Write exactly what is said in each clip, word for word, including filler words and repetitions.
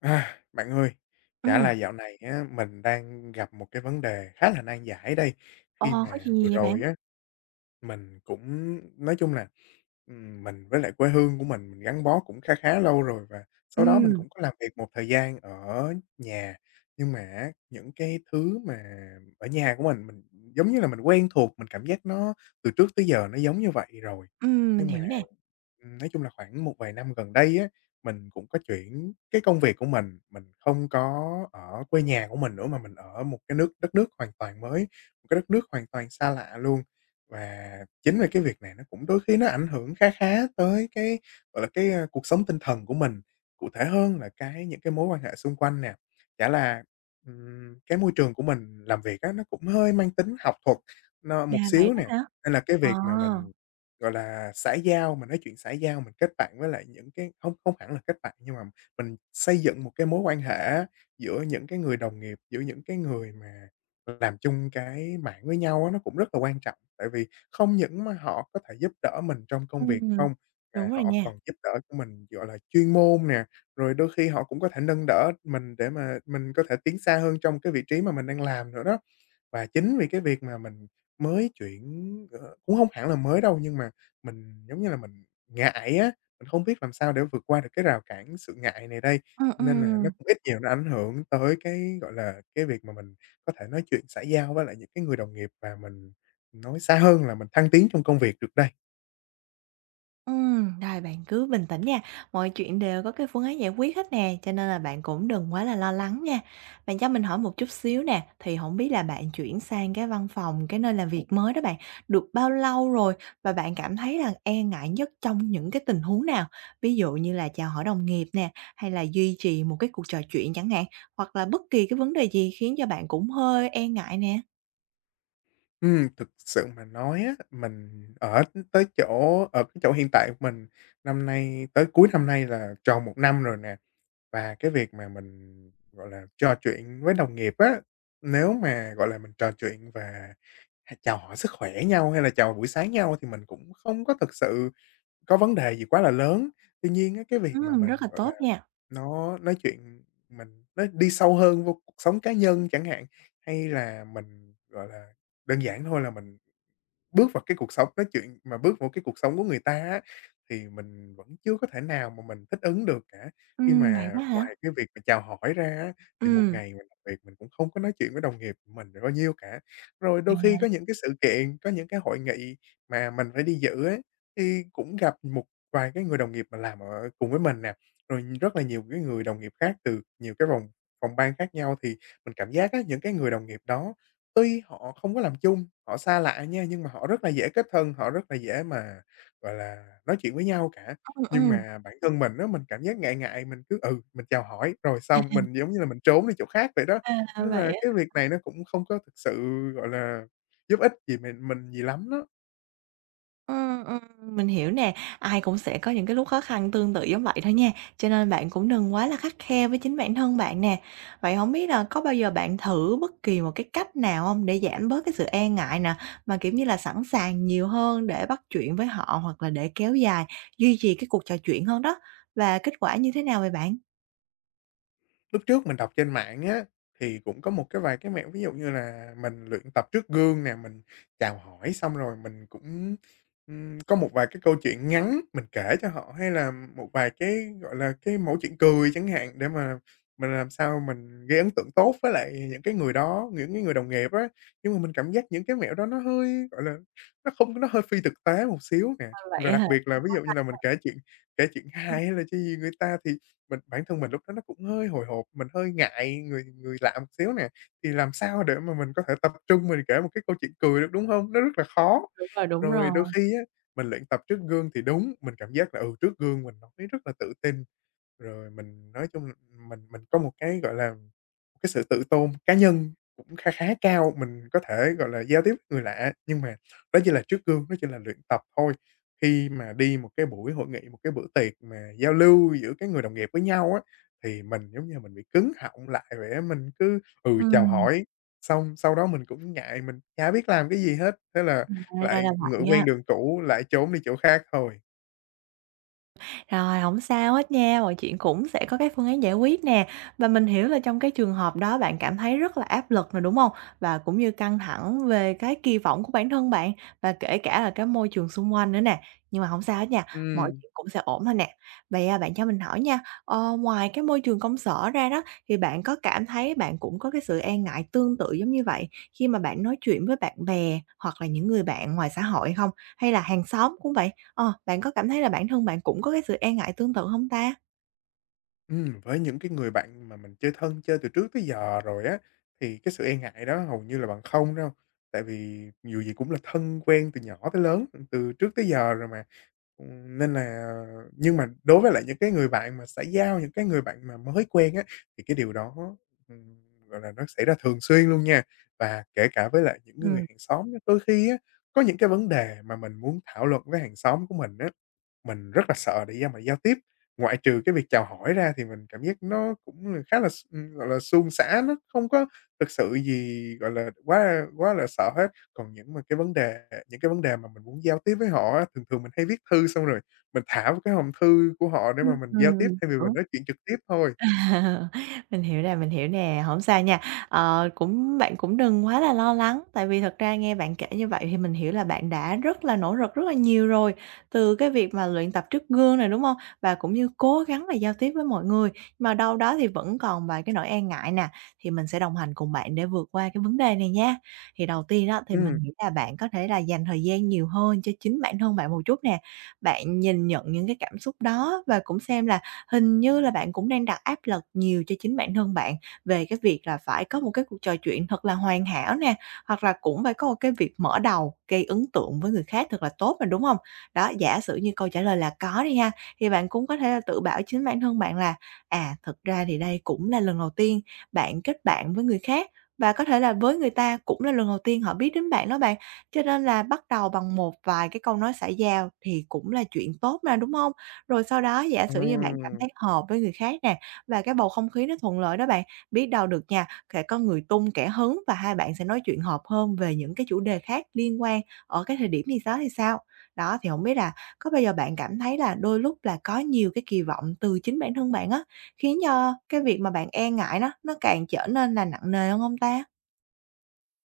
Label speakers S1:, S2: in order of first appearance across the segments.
S1: À, bạn ơi, chả là
S2: Ừm.
S1: dạo này á, mình đang gặp một cái vấn đề khá là nan giải đây.
S2: Ồ,
S1: Khi
S2: có
S1: mà
S2: chuyện
S1: vừa
S2: gì vậy bạn?
S1: rồi á, mình cũng nói chung là, ừm, mình với lại quê hương của mình, mình gắn bó cũng khá khá lâu rồi, và sau đó mình
S2: Ừm,
S1: cũng có làm việc một thời gian ở nhà. Nhưng mà á, những cái thứ mà ở nhà của mình, mình giống như là mình quen thuộc, mình cảm giác nó từ trước tới giờ nó giống như vậy rồi.
S2: ừm, mình
S1: Nhưng mà,
S2: hiểu nè.
S1: ừm, nói chung là khoảng một vài năm gần đây á, mình cũng có chuyển cái công việc của mình, mình không có ở quê nhà của mình nữa mà mình ở một cái nước đất nước hoàn toàn mới, một cái đất nước hoàn toàn xa lạ luôn. Và chính vì cái việc này nó cũng đôi khi nó ảnh hưởng khá khá tới cái, gọi là, cái, a, cuộc sống tinh thần của mình, cụ thể hơn là cái những cái mối quan hệ xung quanh nè. Chả là, ừm, cái môi trường của mình làm việc á, nó cũng hơi mang tính học thuật nó một
S2: À, vậy
S1: xíu
S2: đó
S1: nè,
S2: hả?
S1: nên là cái
S2: Ờ,
S1: việc mà mình, gọi là, xã giao, mình nói chuyện xã giao, mình kết bạn với lại những cái không không hẳn là kết bạn, nhưng mà mình xây dựng một cái mối quan hệ á, giữa những cái người đồng nghiệp, giữa những cái người mà làm chung cái mạng với nhau á, nó cũng rất là quan trọng, tại vì không những mà họ có thể giúp đỡ mình trong công việc
S2: ừm,
S1: không, mà
S2: đúng rồi
S1: họ
S2: nha.
S1: còn giúp đỡ cho mình, gọi là, chuyên môn nè, rồi đôi khi họ cũng có thể nâng đỡ mình để mà mình có thể tiến xa hơn trong cái vị trí mà mình đang làm nữa đó. Và chính vì cái việc mà mình mới chuyển, ờ, cũng không hẳn là mới đâu, nhưng mà mình, giống như là, mình ngại á, mình không biết làm sao để vượt qua được cái rào cản sự ngại này đây,
S2: Ừm,
S1: nên là nó
S2: ừm.
S1: cũng ít nhiều nó ảnh hưởng tới cái, gọi là, cái việc mà mình có thể nói chuyện xã giao với lại những cái người đồng nghiệp và mình nói xa hơn là mình thăng tiến trong công việc được đây.
S2: Ừm, rồi bạn cứ bình tĩnh nha, mọi chuyện đều có cái phương án giải quyết hết nè, cho nên là bạn cũng đừng quá là lo lắng nha. Bạn cho mình hỏi một chút xíu nè, thì không biết là bạn chuyển sang cái văn phòng, cái nơi làm việc mới đó bạn, được bao lâu rồi? Và bạn cảm thấy là e ngại nhất trong những cái tình huống nào? Ví dụ như là chào hỏi đồng nghiệp nè, hay là duy trì một cái cuộc trò chuyện chẳng hạn, hoặc là bất kỳ cái vấn đề gì khiến cho bạn cũng hơi e ngại nè?
S1: Ừm, thực sự mà nói á, mình ở tới chỗ ở cái chỗ hiện tại của mình, năm nay tới cuối năm nay là tròn một năm rồi nè, và cái việc mà mình, gọi là, trò chuyện với đồng nghiệp á, nếu mà, gọi là, mình trò chuyện và chào hỏi sức khỏe nhau hay là chào buổi sáng nhau thì mình cũng không có thực sự có vấn đề gì quá là lớn. Tuy nhiên á, cái việc mà
S2: Ừm,
S1: mình,
S2: rất là
S1: gọi
S2: tốt nha.
S1: Nó nói chuyện mình nó đi sâu hơn vô cuộc sống cá nhân chẳng hạn, hay là mình, gọi là, đơn giản thôi là mình Bước vào cái cuộc sống nói chuyện mà bước vào cái cuộc sống của người ta á, thì mình vẫn chưa có thể nào mà mình thích ứng được cả. Khi
S2: Ừm, vậy
S1: mà
S2: đó hả?
S1: ngoài cái việc mà chào hỏi ra á, thì một
S2: Ừm.
S1: ngày mình làm việc mình cũng không có nói chuyện với đồng nghiệp của mình được bao nhiêu cả. Rồi đôi khi có
S2: À.
S1: những cái sự kiện, có những cái hội nghị mà mình phải đi dự á, thì cũng gặp một vài cái người đồng nghiệp mà làm ở cùng với mình nè, rồi rất là nhiều cái người đồng nghiệp khác từ nhiều cái vòng phòng ban khác nhau, thì mình cảm giác á, những cái người đồng nghiệp đó tuy họ không có làm chung, họ xa lạ nha, nhưng mà họ rất là dễ kết thân, họ rất là dễ mà, gọi là, nói chuyện với nhau cả.
S2: Ừm,
S1: Nhưng
S2: ừm.
S1: mà bản thân mình á, mình cảm giác ngại ngại, mình cứ, ừ, mình chào hỏi, rồi xong mình giống như là mình trốn đi chỗ khác vậy đó.
S2: À,
S1: Nên là
S2: vậy.
S1: cái việc này nó cũng không có thực sự, gọi là, giúp ích gì mình mình gì lắm đó.
S2: Ừm, ừm, mình hiểu nè, ai cũng sẽ có những cái lúc khó khăn tương tự giống vậy thôi nha, cho nên bạn cũng đừng quá là khắt khe với chính bản thân bạn nè. Vậy không biết là có bao giờ bạn thử bất kỳ một cái cách nào không để giảm bớt cái sự e ngại nè, mà, kiểu như là, sẵn sàng nhiều hơn để bắt chuyện với họ hoặc là để kéo dài, duy trì cái cuộc trò chuyện hơn đó, và kết quả như thế nào vậy bạn?
S1: Lúc trước mình đọc trên mạng á, thì cũng có một cái vài cái mẹo, ví dụ như là mình luyện tập trước gương nè, mình chào hỏi xong rồi mình cũng, ừm, có một vài cái câu chuyện ngắn mình kể cho họ, hay là một vài cái, gọi là, cái mẫu chuyện cười chẳng hạn, để mà mình làm sao mình gây ấn tượng tốt với lại những cái người đó, những cái người đồng nghiệp á. Nhưng mà mình cảm giác những cái mẹo đó nó hơi, gọi là, nó không nó hơi phi thực tế một xíu nè,
S2: À,
S1: và
S2: vậy
S1: đặc
S2: hả?
S1: biệt là ví dụ như là mình kể chuyện kể chuyện
S2: Ừm.
S1: hài hay là chuyện gì người ta, thì mình bản thân mình lúc đó nó cũng hơi hồi hộp, mình hơi ngại người người lạ một xíu nè, thì làm sao để mà mình có thể tập trung mình kể một cái câu chuyện cười được, đúng không? Nó rất là khó.
S2: Đúng rồi, đúng
S1: Rồi đôi
S2: rồi.
S1: khi á, mình luyện tập trước gương thì đúng, mình cảm giác là, ừ, trước gương mình nói rất là tự tin. Rồi mình nói chung mình mình có một cái, gọi là, một cái sự tự tôn cá nhân cũng khá khá cao, mình có thể, gọi là, giao tiếp với người lạ, nhưng mà đó chỉ là trước gương, đó chỉ là luyện tập thôi. Khi mà đi một cái buổi hội nghị, một cái bữa tiệc mà giao lưu giữa các người đồng nghiệp với nhau á, thì mình giống như mình bị cứng họng lại vậy á, mình cứ, ừ, chào
S2: Ừm,
S1: hỏi, xong sau đó mình cũng ngại, mình chả biết làm cái gì hết, thế là
S2: ra
S1: lại
S2: là
S1: ngựa
S2: vậy á.
S1: quen đường cũ, lại trốn đi chỗ khác thôi.
S2: Rồi, không sao hết nha, mọi chuyện cũng sẽ có cái phương án giải quyết nè. Và mình hiểu là trong cái trường hợp đó bạn cảm thấy rất là áp lực rồi, đúng không? Và cũng như căng thẳng về cái kỳ vọng của bản thân bạn và kể cả là cái môi trường xung quanh nữa nè. Nhưng mà không sao hết nha, mọi
S1: Ừm.
S2: chuyện cũng sẽ ổn thôi nè. Vậy, à, bạn cho mình hỏi nha, ờ, ngoài cái môi trường công sở ra đó, thì bạn có cảm thấy bạn cũng có cái sự e ngại tương tự giống như vậy khi mà bạn nói chuyện với bạn bè hoặc là những người bạn ngoài xã hội không? Hay là hàng xóm cũng vậy? Ờ, bạn có cảm thấy là bản thân bạn cũng có cái sự e ngại tương tự hông ta?
S1: Ừm, với những cái người bạn mà mình chơi thân, chơi từ trước tới giờ rồi á, thì cái sự e ngại đó hầu như là bằng không đâu, tại vì dù gì cũng là thân quen từ nhỏ tới lớn, từ trước tới giờ rồi mà. Ừm, nên là nhưng mà đối với lại những cái người bạn mà xã giao, những cái người bạn mà mới quen á, thì cái điều đó, ừm, gọi là, nó xảy ra thường xuyên luôn nha. Và kể cả với lại những người
S2: Ừm,
S1: hàng xóm á, đôi khi á, có những cái vấn đề mà mình muốn thảo luận với hàng xóm của mình á, mình rất là sợ để ra mà giao tiếp. Ngoại trừ cái việc chào hỏi ra thì mình cảm giác nó cũng là khá là s ừm, gọi là, suôn sẻ, nó không có thực sự gì, gọi là, quá quá là sợ hết. Còn những mà cái vấn đề những cái vấn đề mà mình muốn giao tiếp với họ á, thường thường mình hay viết thư xong rồi mình thả vào cái hòm thư của họ để mà mình giao
S2: ừm,
S1: tiếp thay vì mình
S2: hiểu.
S1: nói chuyện trực tiếp thôi.
S2: Mình hiểu nè, mình hiểu nè, hổng sao nha. Ờ, cũng bạn cũng đừng quá là lo lắng, tại vì thật ra nghe bạn kể như vậy thì mình hiểu là bạn đã rất là nỗ lực rất là nhiều rồi, từ cái việc mà luyện tập trước gương này, đúng không? Và cũng như cố gắng là giao tiếp với mọi người, mà đâu đó thì vẫn còn vài cái nỗi e ngại nè, thì mình sẽ đồng hành cùng bạn để vượt qua cái vấn đề này nha. Thì đầu tiên đó thì mình
S1: Ừm,
S2: nghĩ là bạn có thể là dành thời gian nhiều hơn cho chính bản thân bạn một chút nè. Bạn nhìn nhận những cái cảm xúc đó và cũng xem là hình như là bạn cũng đang đặt áp lực nhiều cho chính bản thân bạn về cái việc là phải có một cái cuộc trò chuyện thật là hoàn hảo nè, hoặc là cũng phải có một cái việc mở đầu gây ấn tượng với người khác thật là tốt mà, đúng không? Đó, giả sử như câu trả lời là có đi ha, thì bạn cũng có thể là tự bảo chính bản thân bạn là "À, thật ra thì đây cũng là lần đầu tiên bạn kết bạn với người khác, và có thể là với người ta cũng là lần đầu tiên họ biết đến bạn đó bạn, cho nên là bắt đầu bằng một vài cái câu nói xã giao thì cũng là chuyện tốt mà", đúng không? Rồi sau đó giả
S1: ờ.
S2: sử như bạn cảm thấy hợp với người khác nè, và cái bầu không khí nó thuận lợi đó bạn, biết đâu được nha, sẽ có người tung kẻ hứng và hai bạn sẽ nói chuyện hợp hơn về những cái chủ đề khác liên quan ở cái thời điểm gì đó thì sao? Đó, thì không biết là có bao giờ bạn cảm thấy là đôi lúc là có nhiều cái kỳ vọng từ chính bản thân bạn á, khiến cho cái việc mà bạn e ngại nó nó càng trở nên là nặng nề hơn không ta?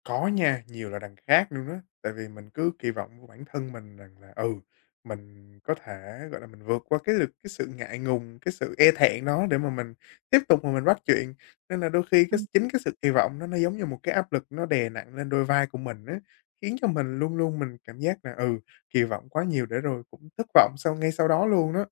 S1: Có nha, nhiều là đằng khác luôn đó, tại vì mình cứ kỳ vọng của bản thân mình rằng là, ừ, mình có thể, gọi là, mình vượt qua cái lực cái sự ngại ngùng, cái sự e thẹn đó để mà mình tiếp tục mà mình bắt chuyện. Nên là đôi khi cái chính cái sự kỳ vọng nó nó giống như một cái áp lực nó đè nặng lên đôi vai của mình á, khiến cho mình luôn luôn mình cảm giác là, ừ, kỳ vọng quá nhiều để rồi cũng thất vọng sau ngay sau đó luôn đó.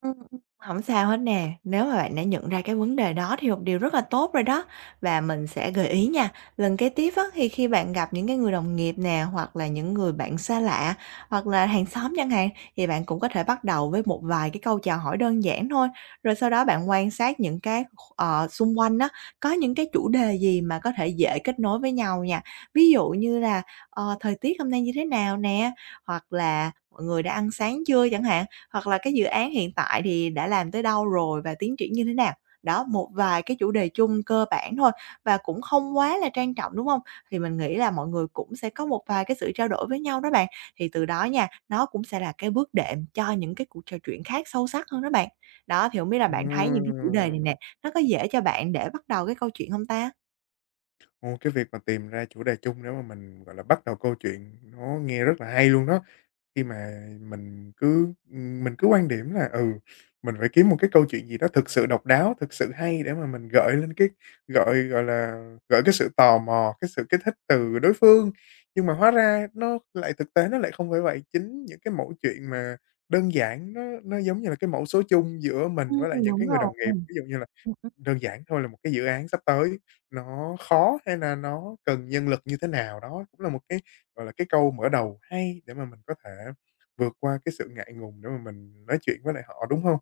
S2: Ừm, ừm, hổng sao hết nè. Nếu mà bạn đã nhận ra cái vấn đề đó thì một điều rất là tốt rồi đó. Và mình sẽ gợi ý nha, lần kế tiếp á, thì khi bạn gặp những cái người đồng nghiệp nè, hoặc là những người bạn xa lạ, hoặc là hàng xóm chẳng hạn, thì bạn cũng có thể bắt đầu với một vài cái câu chào hỏi đơn giản thôi. Rồi sau đó bạn quan sát những cái, ờ, xung quanh á, có những cái chủ đề gì mà có thể dễ kết nối với nhau nha. Ví dụ như là, ờ, thời tiết hôm nay như thế nào nè, hoặc là mọi người đã ăn sáng chưa chẳng hạn. Hoặc là cái dự án hiện tại thì đã làm tới đâu rồi và tiến triển như thế nào? Đó, một vài cái chủ đề chung cơ bản thôi và cũng không quá là trang trọng, đúng không? Thì mình nghĩ là mọi người cũng sẽ có một vài cái sự trao đổi với nhau đó bạn, thì từ đó nha, nó cũng sẽ là cái bước đệm cho những cái cuộc trò chuyện khác sâu sắc hơn đó bạn. Đó, thì hổng biết là bạn thấy những cái chủ đề này
S1: Ừm,
S2: nè, nó có dễ cho bạn để bắt đầu cái câu chuyện không ta?
S1: Ồ, cái việc mà tìm ra chủ đề chung để mà mình, gọi là, bắt đầu câu chuyện nó nghe rất là hay luôn đó. Khi mà mình cứ mình cứ quan điểm là, ừ, mình phải kiếm một cái câu chuyện gì đó thực sự độc đáo, thực sự hay để mà mình gợi lên cái gợi, gọi là, gợi cái sự tò mò, cái sự kích thích từ đối phương. Nhưng mà hóa ra nó lại thực tế nó lại không phải vậy, chính những cái mẫu chuyện mà đơn giản nó nó giống như là cái mẫu số chung giữa mình
S2: Ừm,
S1: với lại những
S2: đúng
S1: cái người
S2: rồi,
S1: đồng nghiệp.
S2: ừm.
S1: Ví dụ như là đơn giản thôi là một cái dự án sắp tới nó khó hay là nó cần nhân lực như thế nào, đó cũng là một cái, gọi là, cái câu mở đầu hay để mà mình có thể vượt qua cái sự ngại ngùng để mà mình nói chuyện với lại họ, đúng không?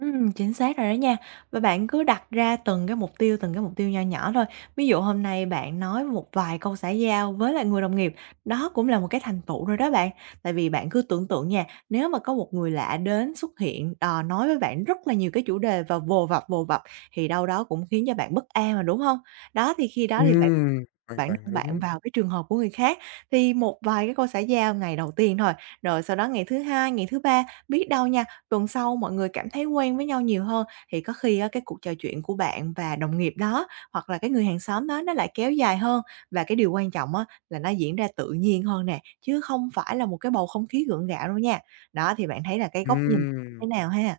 S2: Ừm, chính xác rồi đó nha. Và bạn cứ đặt ra từng cái mục tiêu, từng cái mục tiêu nho nhỏ thôi. Ví dụ hôm nay bạn nói một vài câu xã giao với lại người đồng nghiệp, đó cũng là một cái thành tựu rồi đó bạn. Tại vì bạn cứ tưởng tượng nha, nếu mà có một người lạ đến xuất hiện, ờ, nói với bạn rất là nhiều cái chủ đề và vồ vập, vồ vập thì đâu đó cũng khiến cho bạn bất an mà, đúng không? Đó, thì khi đó thì bạn.
S1: Ừm, hoàn
S2: Bản
S1: toàn là
S2: thân bạn
S1: đúng.
S2: vào cái trường hợp của người khác, thì một vài cái cô xã giao ngày đầu tiên thôi, rồi sau đó ngày thứ hai, ngày thứ ba, biết đâu nha, tuần sau mọi người cảm thấy quen với nhau nhiều hơn, thì có khi á cái cuộc trò chuyện của bạn và đồng nghiệp đó, hoặc là cái người hàng xóm đó nó lại kéo dài hơn. Và cái điều quan trọng á là nó diễn ra tự nhiên hơn nè, chứ không phải là một cái bầu không khí gượng gạo đâu nha. Đó, thì bạn thấy là cái góc nhìn như
S1: Ừm.
S2: thế nào ha?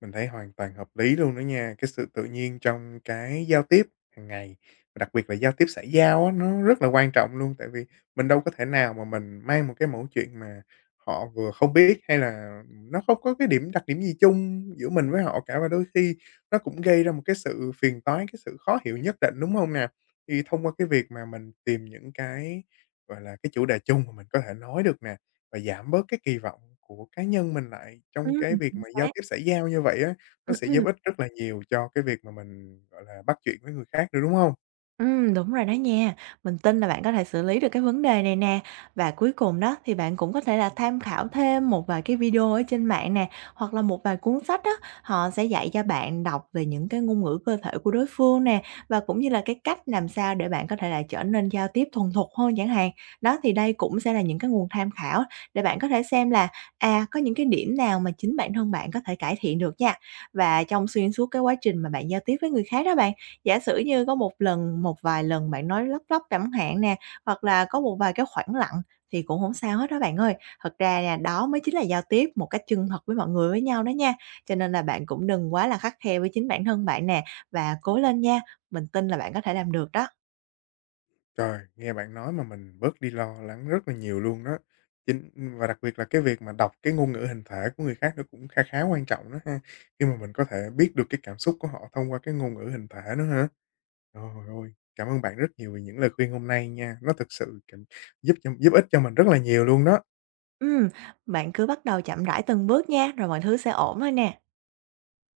S1: Mình thấy hoàn toàn hợp lý luôn đó nha, cái sự tự nhiên trong cái giao tiếp hàng ngày, và đặc biệt là giao tiếp xã giao á, nó rất là quan trọng luôn. Tại vì mình đâu có thể nào mà mình mang một cái mẫu chuyện mà họ vừa không biết, hay là nó không có cái điểm đặc điểm gì chung giữa mình với họ cả, và đôi khi nó cũng gây ra một cái sự phiền toái, cái sự khó hiểu nhất định, đúng không nè? Thì thông qua cái việc mà mình tìm những cái, gọi là, cái chủ đề chung mà mình có thể nói được nè, và giảm bớt cái kỳ vọng của cá nhân mình lại trong
S2: Ừm,
S1: cái việc
S2: chính
S1: mà giao
S2: xác.
S1: tiếp xã giao như vậy á,
S2: Ừm,
S1: nó sẽ
S2: ừm.
S1: giúp ích rất là nhiều cho cái việc mà mình, gọi là, bắt chuyện với người khác nữa, đúng hông?
S2: Ừm, đúng rồi đó nha. Mình tin là bạn có thể xử lý được cái vấn đề này nè. Và cuối cùng đó thì bạn cũng có thể là tham khảo thêm một vài cái video ở trên mạng nè, hoặc là một vài cuốn sách đó họ sẽ dạy cho bạn đọc về những cái ngôn ngữ cơ thể của đối phương nè, và cũng như là cái cách làm sao để bạn có thể là trở nên giao tiếp thuần thục hơn chẳng hạn. Đó, thì đây cũng sẽ là những cái nguồn tham khảo để bạn có thể xem là, à, có những cái điểm nào mà chính bản thân bạn có thể cải thiện được nha. Và trong xuyên suốt cái quá trình mà bạn giao tiếp với người khác đó bạn. Giả sử như có một lần, một vài lần bạn nói lấp lấp chẳng hạn nè, hoặc là có một vài cái khoảng lặng thì cũng không sao hết đó bạn ơi. Thật ra nha, đó mới chính là giao tiếp một cách chân thật với mọi người với nhau đó nha. Cho nên là bạn cũng đừng quá là khắt khe với chính bản thân bạn nè, và cố lên nha, mình tin là bạn có thể làm được đó.
S1: Trời, nghe bạn nói mà mình bớt đi lo lắng rất là nhiều luôn đó. Chính và đặc biệt là cái việc mà đọc cái ngôn ngữ hình thể của người khác nó cũng kha khá quan trọng đó ha, khi mà mình có thể biết được cái cảm xúc của họ thông qua cái ngôn ngữ hình thể nữa hả? Trời ơi, cảm ơn bạn rất nhiều vì những lời khuyên hôm nay nha, nó thực sự cảm giúp cho giúp ích cho mình rất là nhiều luôn đó.
S2: Ừm, bạn cứ bắt đầu chậm rãi từng bước nha, rồi mọi thứ sẽ ổn thôi nè.